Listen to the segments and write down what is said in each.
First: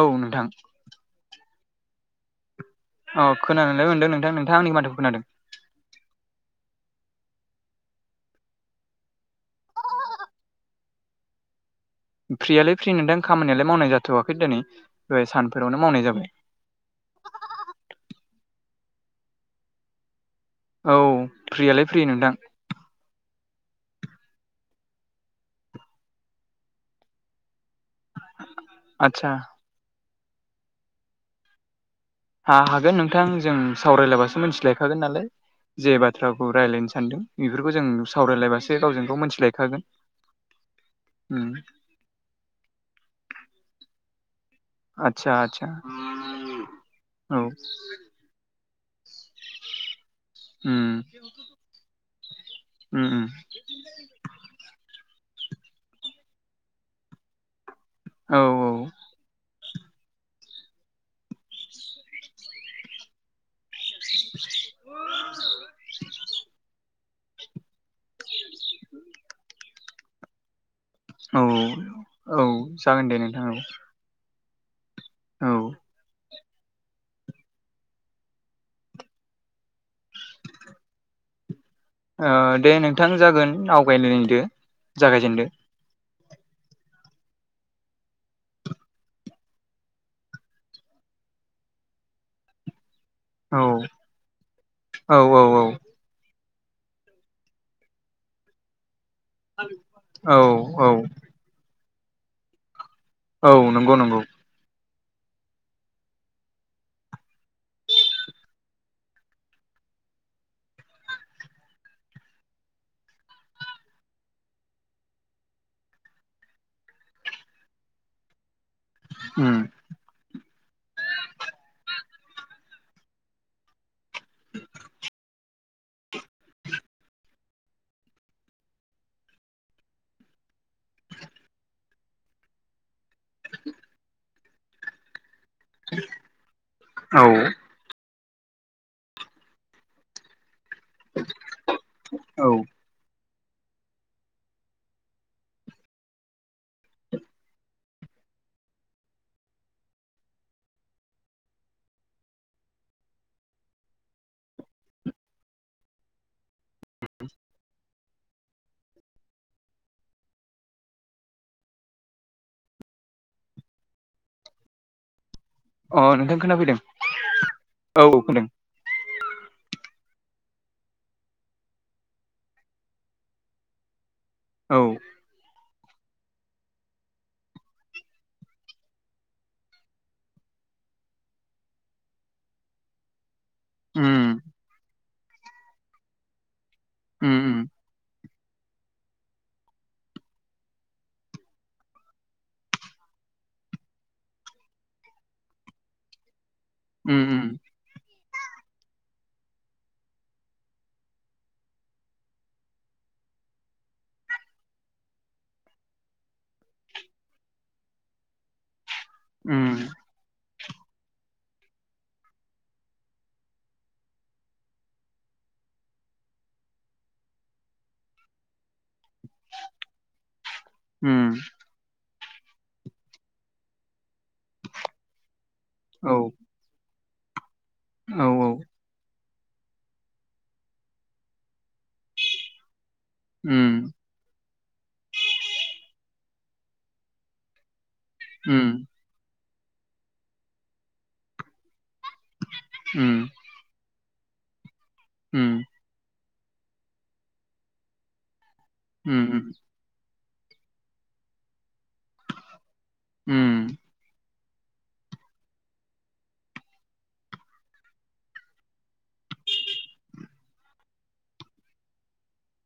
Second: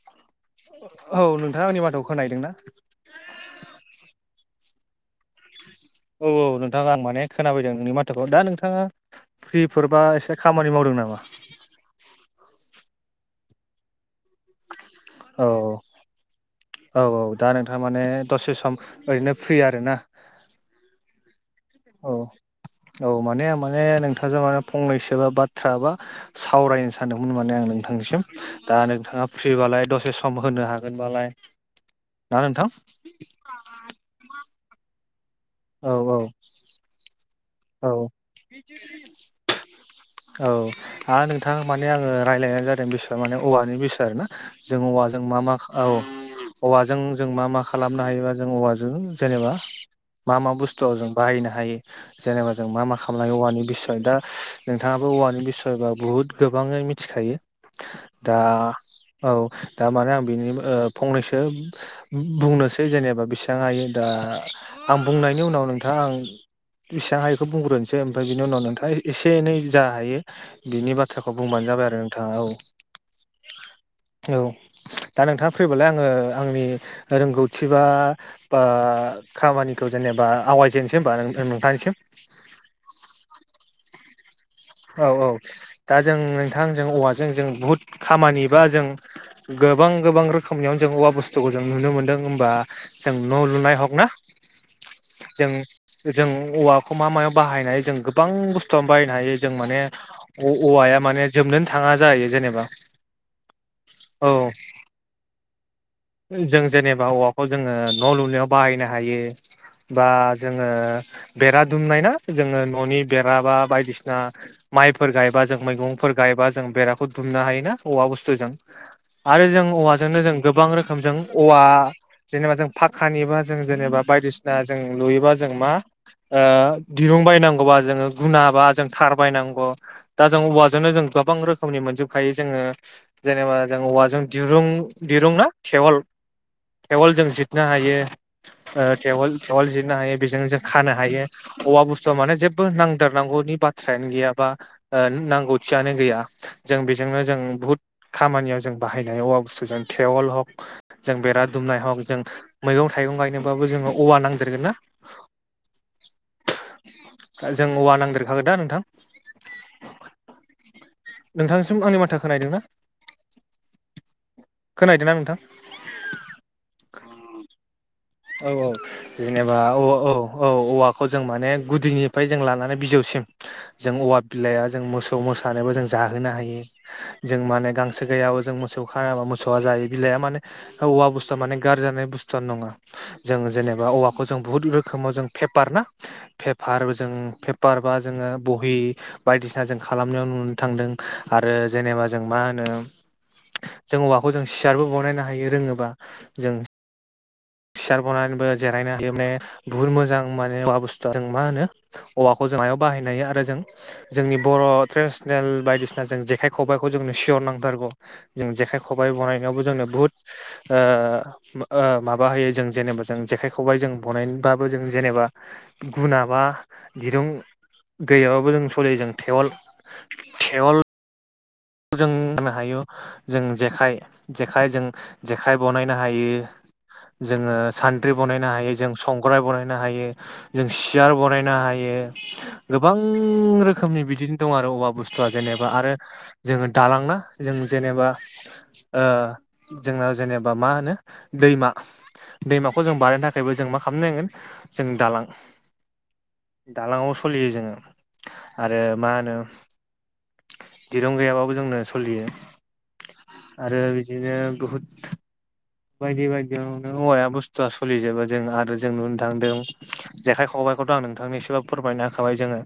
औ नोंथां औ नोंथांआ आंनि माथोखौ खोनाहैदों ना औ खोनानोलाय मोनदों नोंथां नोंथांआ आंनि माथोखौ खोनादों औ-औ नोंथाङा आं माने खोनाफैदों नोंनि माथोखौ दा नोंथांआ फ्रि फोरबा एसे खामानि मावदों नामा फ्रिआलाय फ्रि नोंथां खामानियालाय मावनाय जाथ'वाखै दोनै दहाय औ सानफोरावनो मावनाय जाबाय औ औ दा नोंथां माने दसे सम ओरैनो फ्रि आरोना औ फ्रिआलाय फ्रि औ नोंथां औ माने माने नोंथांजों माने फंनैसो बा बाथ्रा बा सावरायनो सानदोंमोन माने आं नोंथांनिसिम दा नोंथांआ आदसा फ्रिबालाय दसे सम होनो हागोनबालाय ना हा नोंथां हागोन नोंथां जों सावरायलाायबासो मोनथिलायखागोन नालाय औ जे औ बाथ्राखौ रायज्लायनो सानदों इफोरखौ जों औ सावरायलायबासो गावजों गाव मोनथिलायखागोन औ दा उम नोंथां माने आङो राय्लायनाय जादों बिसय माने औवानि बिसय आरो ना जों औवाजों आदसा मा मा आदसा औ औवाजों जों औ मा मा खालामनो हायोबा जों औवाजों जेनोबा मा मा बुस्थुआव उम जों बाहायनो हायो जेनोबा जों मा मा उम उम खालामलाङो औवानि बिसय दा नोंथाङाबो औवानि बिसयबा बुहुत गोबाङै मिथिखायो दा औ औ दा माने आं बेनि ओ फंनैसो ना बुंनोसै जेनेबा बेसेबां हायो दा आं बुंनायनि उनाव नोंथाङा आं बिसिबां हायोखौ बुंग्रोनोसै ओमफ्राय बिनि उनाव नोंथाङा एसे एनै जा हायो बिनि बाथ्राखौ औ बुंबानो जाबाय आरो नोंथाङा औ जागोन दे नोंथां औ औ। दा नोंथां औ फ्रिबालाय आङो आंनि रोंगौथि बा आ खामानिखौ जेनेबा आवायजेननोसै होमबा नोंथांनिसिम ओ दे नोंथां जागोन आवगायलायदो औ‌ औ जागायजेनदो दा जों नोंथां जों औवाजों जों बुहुद खामानि बा जों गोबां गोबां रोखोमनिआव जों औवा बुस्थुखौ जों नुनो मोन्दों होमबा जों न' औ लुनाय ह'क ना औ औ जों औ जों औवाखौ मा मायाव बाहायनाय जों गोबां बुस्थुवनो बाहायनो हायो जों माने औ औ औवाया माने जोबनोनो थाङा जाहैयो जेनोबा औ नंगौ नंगौ औ जों जेनोबा औवाखौ जोङो न' लुनायाव बाहायनो हायो बा जोङो बेरा दुमनाय ना जोङो न'नि बेरा बा बायदिसि आ माइफोर गायबा जों मैगंफोर गायबा जों बेराखौ दुमनो हायोना औवा बुस्थुजों आरो उम जों औवाजोंनो जों गोबां रोखोमजों अवा जेनेबा जों पाखानिबा जों जेनेबा बायदिसिना जों लुयोबा जों मा ओ दिरुं बायनांगौबा जोङो गुना बा जों खारबायनांगौ दा जों औवाजोंनो जों गोबां रोखोमनि मोनजोबखायो जोङो जेनेबा जों औवाजों दिरुं दिरुं ना टेवल टेवल औ जों जिरनो हायो ओ टेवल जिरनो हायो बेजों जों खानो हायो औवा बुस्थुआ माने औ जेबो नांदारनांगौनि बा थ्रायानो गैयाबा ओ नांगौथियानो गैया जों बेजोंनो जों बुहुत खामानियाव जों बाहायनाय औवा बुस्थु जों टेवल हक जों बेरा दुमनाय हग जों मैगं थाइगं गायनोबाबो जों औवा नांदेरगोन ना जों औवा नांदेरखागोन दा नोंथां नोंथांसिम आंनिमाथोया खोनाहैदों ना खोनदों हैदोंना नोंथां? अ नोंथां खोनाफैदों औ औ जेनेबा औ औ औवाखौ जों माने गुदिनिफ्राय जों लानानै बिजौसिम जों औवा बिलाइआ औ जों मोसौ मोसानोबो जों जाहोनो हायो जों माने गांसो गैयाबाबो जों मोसौ खाराबा मोसौआ जायो बिलाइआ माने औवा बुस्थु माने गारजानाय बुस्थुआनो नङा जों जेनेबा औवाखौ जों उम बुहुत रोखोमाव जों पेपार ना पेपार जों उम पेपार बा जोङो बहि बायदिसिना जों खालामनायाव नुनो थांदों आरो जेनेबा जों मा होनो जों औवाखौ जों सियारबो बावनायनो हायो रोङोबा जों उम उम सियार बनायनोबो जिरायनो हायो माने बुहुत मोजां माने बुस्थुजों मा होनो औवाखौ जों आयाव बाहायनो हायो आरो जों जोंनि बर' ट्रेडिसनेल बायदिसिना जों जेखाय खबाइखौ जोंनो सिगाङावनो नांथारगौ जों जेखाय खबाइ बनायनायावबो जोंनो उम बुहुथ ओ मा ओ माबा होयो जों जेनेबा जों जेखाइ खबाइ जों बनायनोबाबो जों जेनेबा गुुना बा दिरुं गैयाबाबो जों सलियो जों थेवल थेवल ओम जों होनो हायो जों जेखाइ जेखाइ जों जेखाइ बनायनो औ हायो, जोङो सान्द्रि औ बनायनो औ हायो। जों संग्राय बानायनो हायो, जों सियार बानायनो हायो गोबां उम रोखोमनि बिदिनो दं आरो औवा बुस्थुआ जेनेबा आरो जोङो दालांना जों जेनेबा उम ओ जोंनाव जेनेबा मा होनो दैमा दैमाखौ जों उम बानायनो थाखायबो जों मा खालामनो नांगोन जों दालां उम दालाङाव सलियो जोङो आरो मा होनो उम दं गैयाबाबो जोंनो सोलियो उम आरो बिदिनो बहुद बायदि बायदियावनो औवाया बुस्थुआ सोलिजोबो जों आरो जों नुनो थांदों जेखाइ खबायखौ थ' आं नोंथांनो एसेबाबो फोरमायना होखाबाय जोङो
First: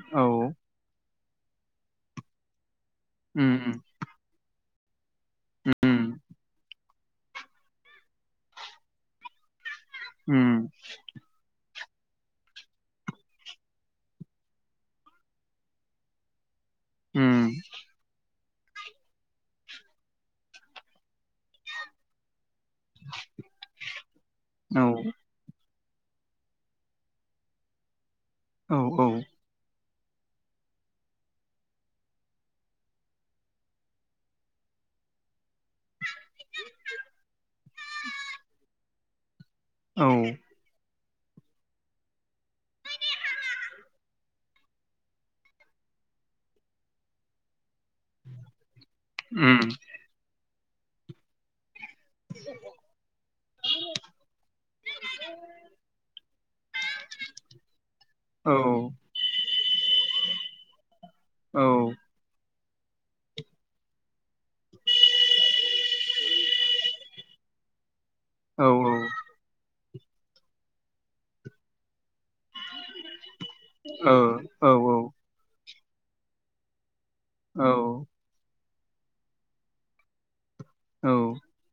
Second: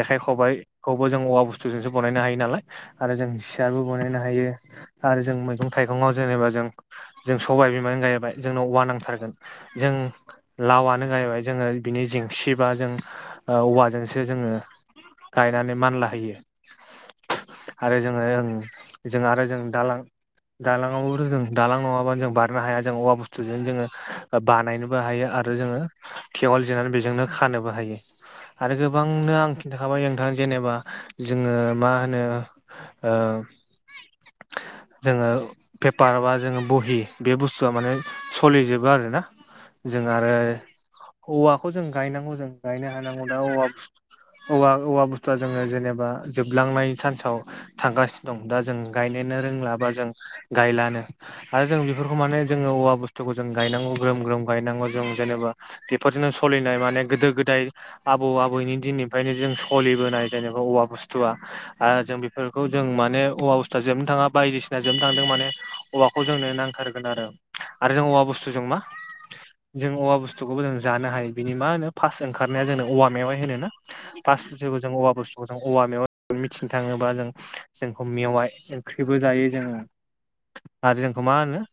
जेखाइ औ खबाइखौबो जों औवा बुस्थुजोंसो बनायनो हायो नालाय आरो जों उम सियारबो बनायनो हायो आरो जों मैगं उम थाइगङाव जेनेबा जों जों सबाय बिमानो गायबाय जोंनाव औवा नांथारगोन जों उम लावानो गायबाय जोङो बिनि जेंसि बा जों औवाजोंसो जोङो गायनानै मानला होयो उम आरो जोङो ओं जों आरो जों दालां दालां आवबोथ' जों दालां नङाबा जों बा नो हाया जों औवा बुस्थुजों जोङो औ बानायनोबो हायो आरो जोङो थेवल जिरनानै बेजोंनो खानोबो हायो आरो औ औ गोबांनो आं थाबाय नोंथां जेनेबा जोङो मा होनो ओ जोङो पेपार बा जोङो बहि बे बुस्थुआ माने सलिजोबो आरोना जों औ आरो औवाखौ जों गायनांगौ जों गायनो हानांगौ दा औवा। औवा औवा बुस्थुआ जोङो जेनेबा जोबलांनाय सान्साव थांगासिनो दं दा जों गायनोनो उम रोंला बा जों गायलानो आरो जों बेफोरखौ माने जोङो औवा बुस्थुखौ जों गायनांगौ ग्रोम ग्रोम गायनांगौ जों जेनेबा बेफोरजोंनो सोलिनाय माने गोदो गोदाय आबौ औ आबैनि दिननिफ्रायनो जों सलिबोनाय जेनेबा औवा बुस्थुआ औ आ जों बेखौ जों माने औवा बस्थुआ जोबनो थाङा बायदिसिना जोबनो थांदों माने औवा खौ जोंनो नांथारगोन आरो आरो जों औवा बुस्थु जों औ मा जों औवा बुस्थुखौबो जों जानो हायो बिनि मा होनो फास्ट ओंनाय जोंङो औवा मेवाय होनो ना फास्ट औ जेबो जों औवा बस्थु जों औवा मेवाय मिथिनो थाङोबा जों औ जोंखौ मेवाइ ओंख्रिबो जायो जोङो। आरो औ जोंखौ मा होनो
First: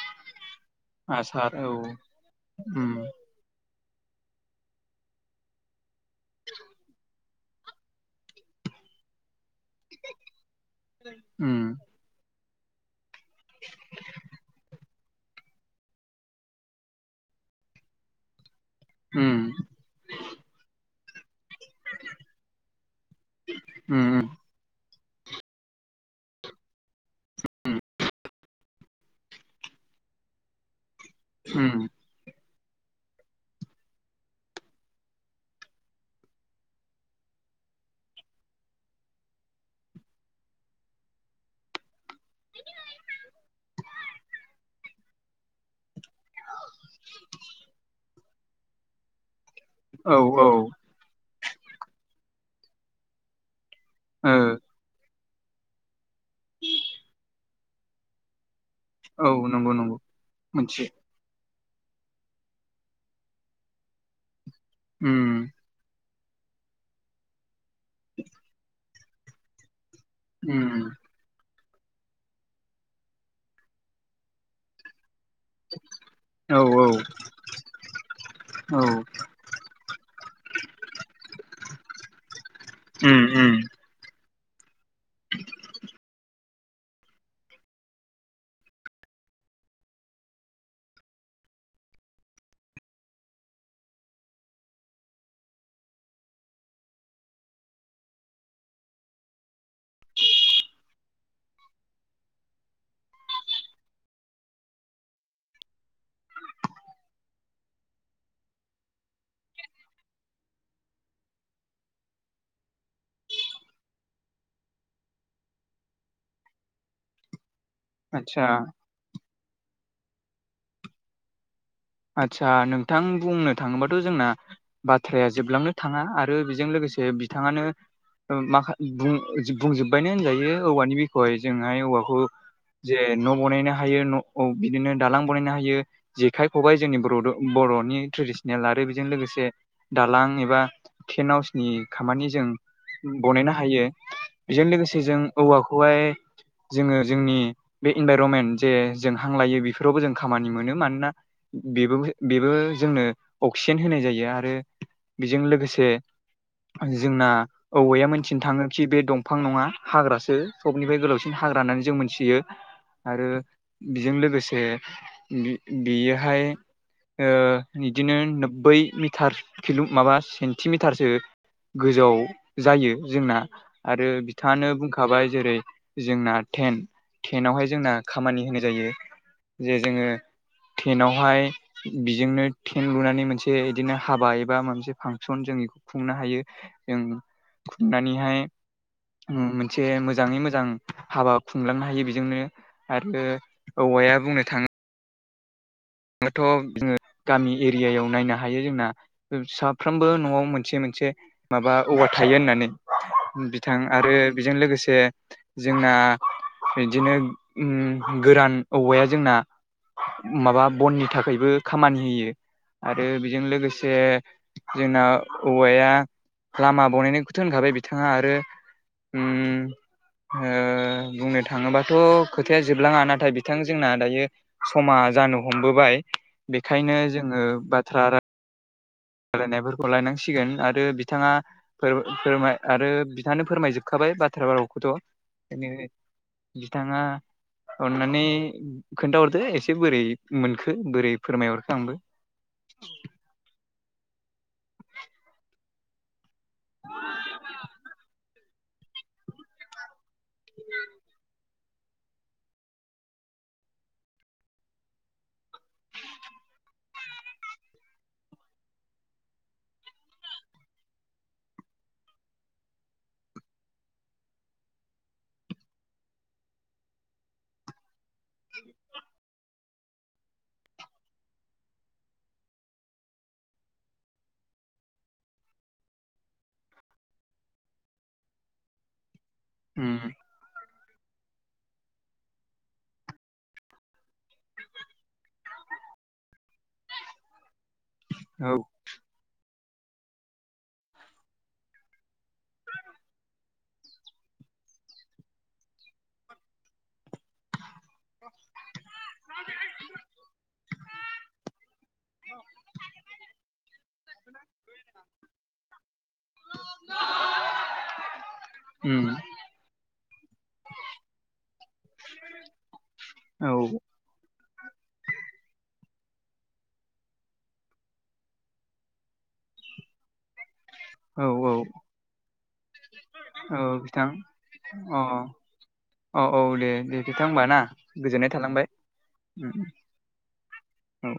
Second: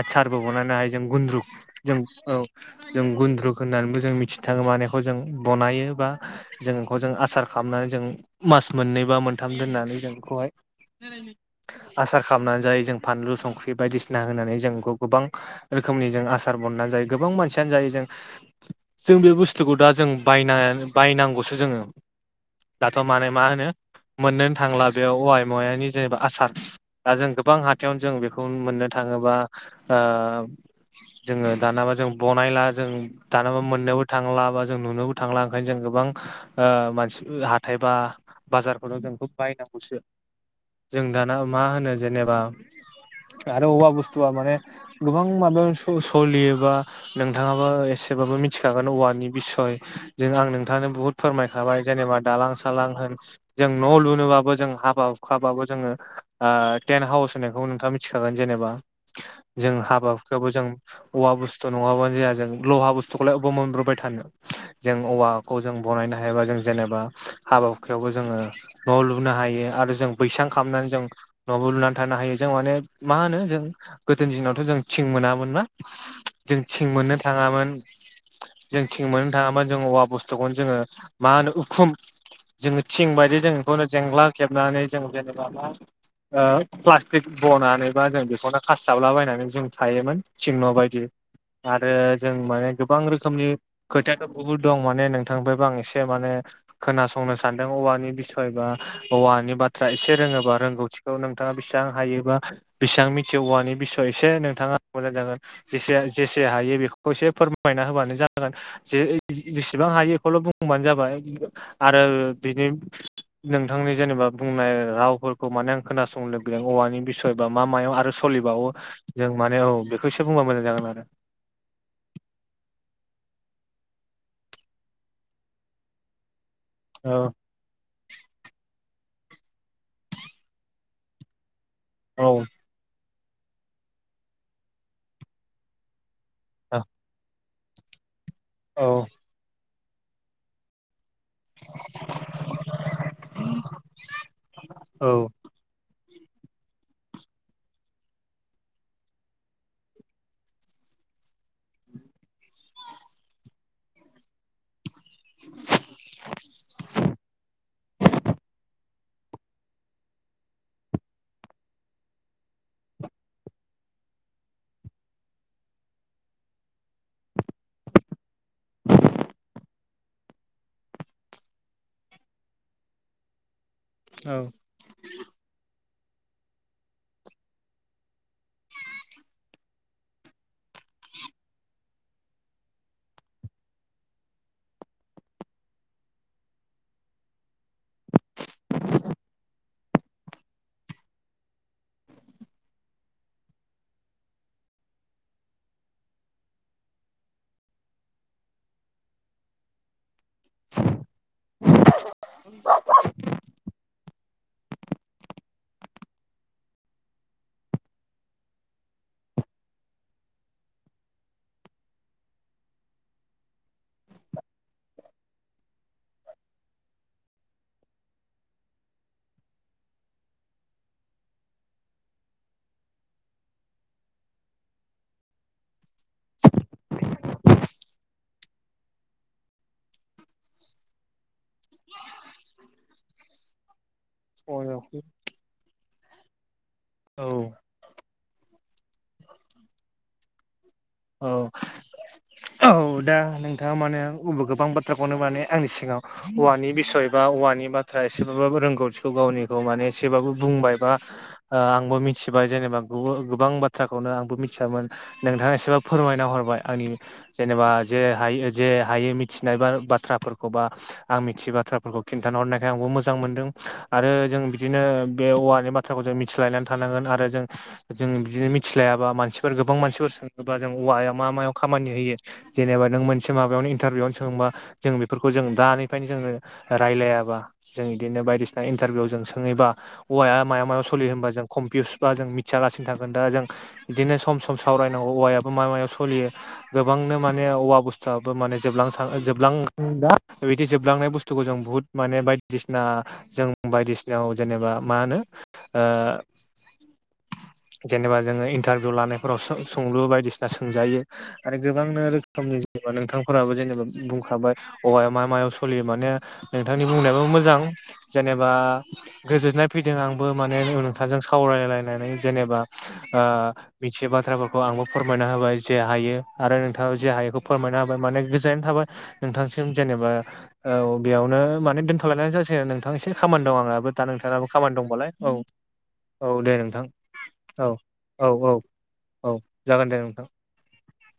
आसचारबो बानायनो हायो जों गुन्द्रुक आसार औ जों औ उम जों गुन्द्रुक होननानैबो जों मिथिनो थाङो माने खौ जों बनायो बा जों बेखौ जों आसार खालामनानै जों मास मोननै बा मोनथाम दोननानै जों बेखौहाय उम आसार खालामनानै जायो जों फानलु संख्रि बायदिसिना होनानै जोंखौ गोबां रोखोमनि जों आसार बननानै जायो गोबां मानसियानो जायो जों जों बे उम बुस्थुखौ दा जों बायना बायनांगौसो जों दाथ' माने मा होनो उम मोननो थांला बेयाव औवाय मवानि जेनेबा आसार दा जों गोबां हा थायावनो जों बेखौ मोननो थाङोबा ओ जोङो उम दानाबा जों बनायला जों दानाबा मोननोबो थांला बा जों नुनोबो थांला ओंखायनो जों गोबां ओ मानसि हाथाय बा बाजारफोराव जों बेखौ बायनांगौसो जों दाना मा होनो जेनेबा आरो अबेबा बुस्थुआ माने गोबां माबायाव स सलियोबा नोंथाङाबो एसे सोरबाबो मिथिखागोन औवानि बिसय औ जे औ आं नोंथाङानो बहुत फोरमायखाबाय जेनेबा दालां सालां होन जों न' ओ लुनोबाबो जों हाबा अखाबाबो जोंङोओ टेन हाउस होनायखौ नोंथाङा मिथिखागोन जेनेबा औ नंगौ जों नंगौ हाबाफोरखौबो जों मोनथियो औवा बुस्थु नङाबानो जाया जों लहा बुस्थुखौलाय अबाव मोनब्रबबाय थानो जों उम औवाखौ जों बनायनो हायोबा जों जेनेबा हाबा हुखायावबो जोंङो न' लुनो हायो आरो जों बैसां उम खालामनानै जों न'बो लुनानै थानो हायो जों माने मा होनो जों गोदोनि दिनावथ' जों थिं मोनामोन। मा औ जों औ थिं मोन्नो थाङामोन औ जों थिं मोन्नो थाङामोन जों औवा बुस्थुखौनो जोङो मा होनो उखुम जोङो थिं उम बायदि जों उम बेखौनो जेंग्ला खेबनानै जों जेनेबा मा ओ प्लास्टिक बनानै बा जों बेखौनो खास्थाबलाबायनानै जों थायोमोन थिं न' बायदि। आरो जों माने गोबां रोखोमनि खोथायाथ' बुहुद दं माने नोंथां ओमफ्रायबो आं एसे माने खोनासंनो सानदों औवानि बिसय बा औवानि बाथ्रा एसे रोङोबा रोंगौथिखौ नों नोंथाङा बेसेबां हायोबा बेसेबां मिथियो औवानि बिस'य एसे नोंथाङा मोजां जागोन। जेसे जेसे हायो बेखौ एसे फोरमायना होबानो जागोन। जे बिसेबां हायो बेखौल' बुंबानो जाबाय आरो बिनि नोंथांनि जेनेबा बुंनाय रावफोरखौ माने आं खोनास स लोगो औवानि बिसयबा मा मायाव आरो आदसा सोलिबावो जों माने औ बेखौ एसे बुंबा मोजां जागोन आरो। आदसा नोंथां बुंनो थाङोबाथ' जोंना बाथ्राया जोबलांनो थाङा आरो बेजों लोगोसे जे औ बिथाङानो माखा बुं बुंजोबबायनो होनजायो औवानि बिखय जोंहाय औवाखौ औ जे न' बानायनो हायो न' बिदिनो दालां बानायनो हायो जेखाइ औ खबाइ जोंनि बर' बर'नि ट्रेडिसनेल आरो औ बेजों लोगोसे दालां एबा टेन्ट हाउसनि खामानि जों बनायनो हायो। बेजों लोगोसे जों औ औवाखौहाय जोंङो जोंनि बे इनभाइरमेन्ट जे जों हांलायो बेफोरावबो जों खामानि मोनो मानोना बेबो बेबो जोंनो अक्सिजेन होनाय जायो आरो बेजों लोगोसे जोंना औवाया मोनथिनो थाङो खि बे दंफां नङा हाग्रासो सबनिफ्राय गोलावसिन हाग्रा होननानै जों मोनथियो। आरो बेजों लोगोसे बे बेयोहाय ओ बिदिनो नोब्बै मिटार किल' माबा सेन्टि मिटारसो गोजौआव जायो जोंना आरो औ बिथाङानो बुंखा खाबाय जेरै जोंना टेन्ट टेेनटावहाय जोंना खामानि होनाय जायो। जे जोंङो टेनावहाय बेजोंनो टेन लुनानै मोनसे बिदिनो हाबा एबा मोनसे फांसन जों बेखौ खुंनो हायो। जों खुरनानैहाय मोनसे मोजाङै मोजां हाबा खुंलांनो हायो बेजोंनो। आरो औवाया बुंनो थाङो जथ' जोंङो गामि एरियायाव नायनो हायो जोंना साफ्रोमबो न'आव मोनसे मोनसे माबा औवा थायो होननानै बिथां आरो बेजों लोगोसे जोंना बिदिनो उम गोरान औवाया जोंना माबा बननि थाखायबो खामानि होयो। आरो बेजों लोगोसे जोंना औवाया लामा बनायखौथ' होनखाबाय बिथाङा आरो उम ओ बुंनो थाङोबाथ' खोथाया जोबलाङा नाथाय बिथां जोंना दायो समा जानो हमबोबाय बेखायनो जोंङो बाथ्रा होलानायफोरखौ लायनांसिगोन आरो बिथाङा फोरमाय आरो बिथानो फोरमायजोबखाबाय बाथ्रा बारावखौथ' बेनिखाय बिथाङा अननानै खोन्थाहरदो एसे बोरै मोनखो बोरै फोरमायहरखो आंबो औ दा नोंथाङा माने गोबां बाथ्राखौनो माने आंनि सिगाव औवानि बिसय बा औवानि बाथ्रा एसेबाबो रोंगौथिखौ गावनिखौ माने एसे थेबाबो बुंबाय बा आंबो मिथिबाय जेनेबा गोबां बाथ्राखौनो आंबो मिथियामोन नोंथाङा एसेबा फोरमायना हरबाय आंनि जेनेबा जे हायो जे हायो मिथिनाया बा बाथ्राफोरखौ बा आं मिथियै बाथ्राफोरखौ खिन्थाना हरनायखाय आंबो मोजां मोनदों आरो जों बिदिनो बे औवानि माथ बाथ्राखौ जों मिथिलायनानै थानांगोन आरो जों जों बिदिनो मिथिलायाबा मानसिफोर गोबां मानसिफोर सों बा जों औवाया मा मायाव खामानि होयो जेनेबा नों मोनसे माबायावनो इन्टारभिउआवनो सोंबा जों बेफोरखौ जों दानिफ्रायनो जोंनो रायलायाबा जों बिदिनो बायदिसिना इन्टारभिउ जों स सोङैबा उम औवाया माबायाव सोलियो होनोमबा जों कमपिउस बा जों मिथियालासिनो थागोन दा जों बिदिनो सम सम सावरायनांगौ औवाया मा मायाव सलियो गोबांनो माने औवा बुस्थुआबो औ माने जोबलां जोबलां दा बिदि जोबलांनाय बुस्थुखौ जों बुहुत माने बायदिसिना जों बायदिसिनायाव जेनेबा मा होनो ओ जेनेबा जोङो इन्टारभिउ लानायफोराव सों-सोंलु बायदिसिना सोंजायो। आरो गोबांनो रोखोमनि जेनेबा नोंथांफोराबो जेनेबा बुंखाबाय औवाया मा मायाव सोलियो माने नोंथांनि बुंनायाबो मोजां जेनेबा उम गोजोननाय फैदों आंबो माने नोंथांजों सावरायलायनानै जेनेबा ओ औ मोनसे बाथ्राफोरखौ आंबो फोर फोरमायना होबाय जे हायो आरो नोंथाङा जे हायोखौ फोरमायना होबाय माने गोजोननाय थाबाय। नोंथांसिम जेनेबा औ बेयावनो माने दोनथ'लायनाय जासिगोन नोंथां एसे खामानि औ दं आंहाबो दा नोंथांनाबो खामानि दंबालाय औ। औ औ दे दे नोंथा होमबा ना औ औ गोजोननाय औ थालांबाय। औ जागोन दे नोंथां। औ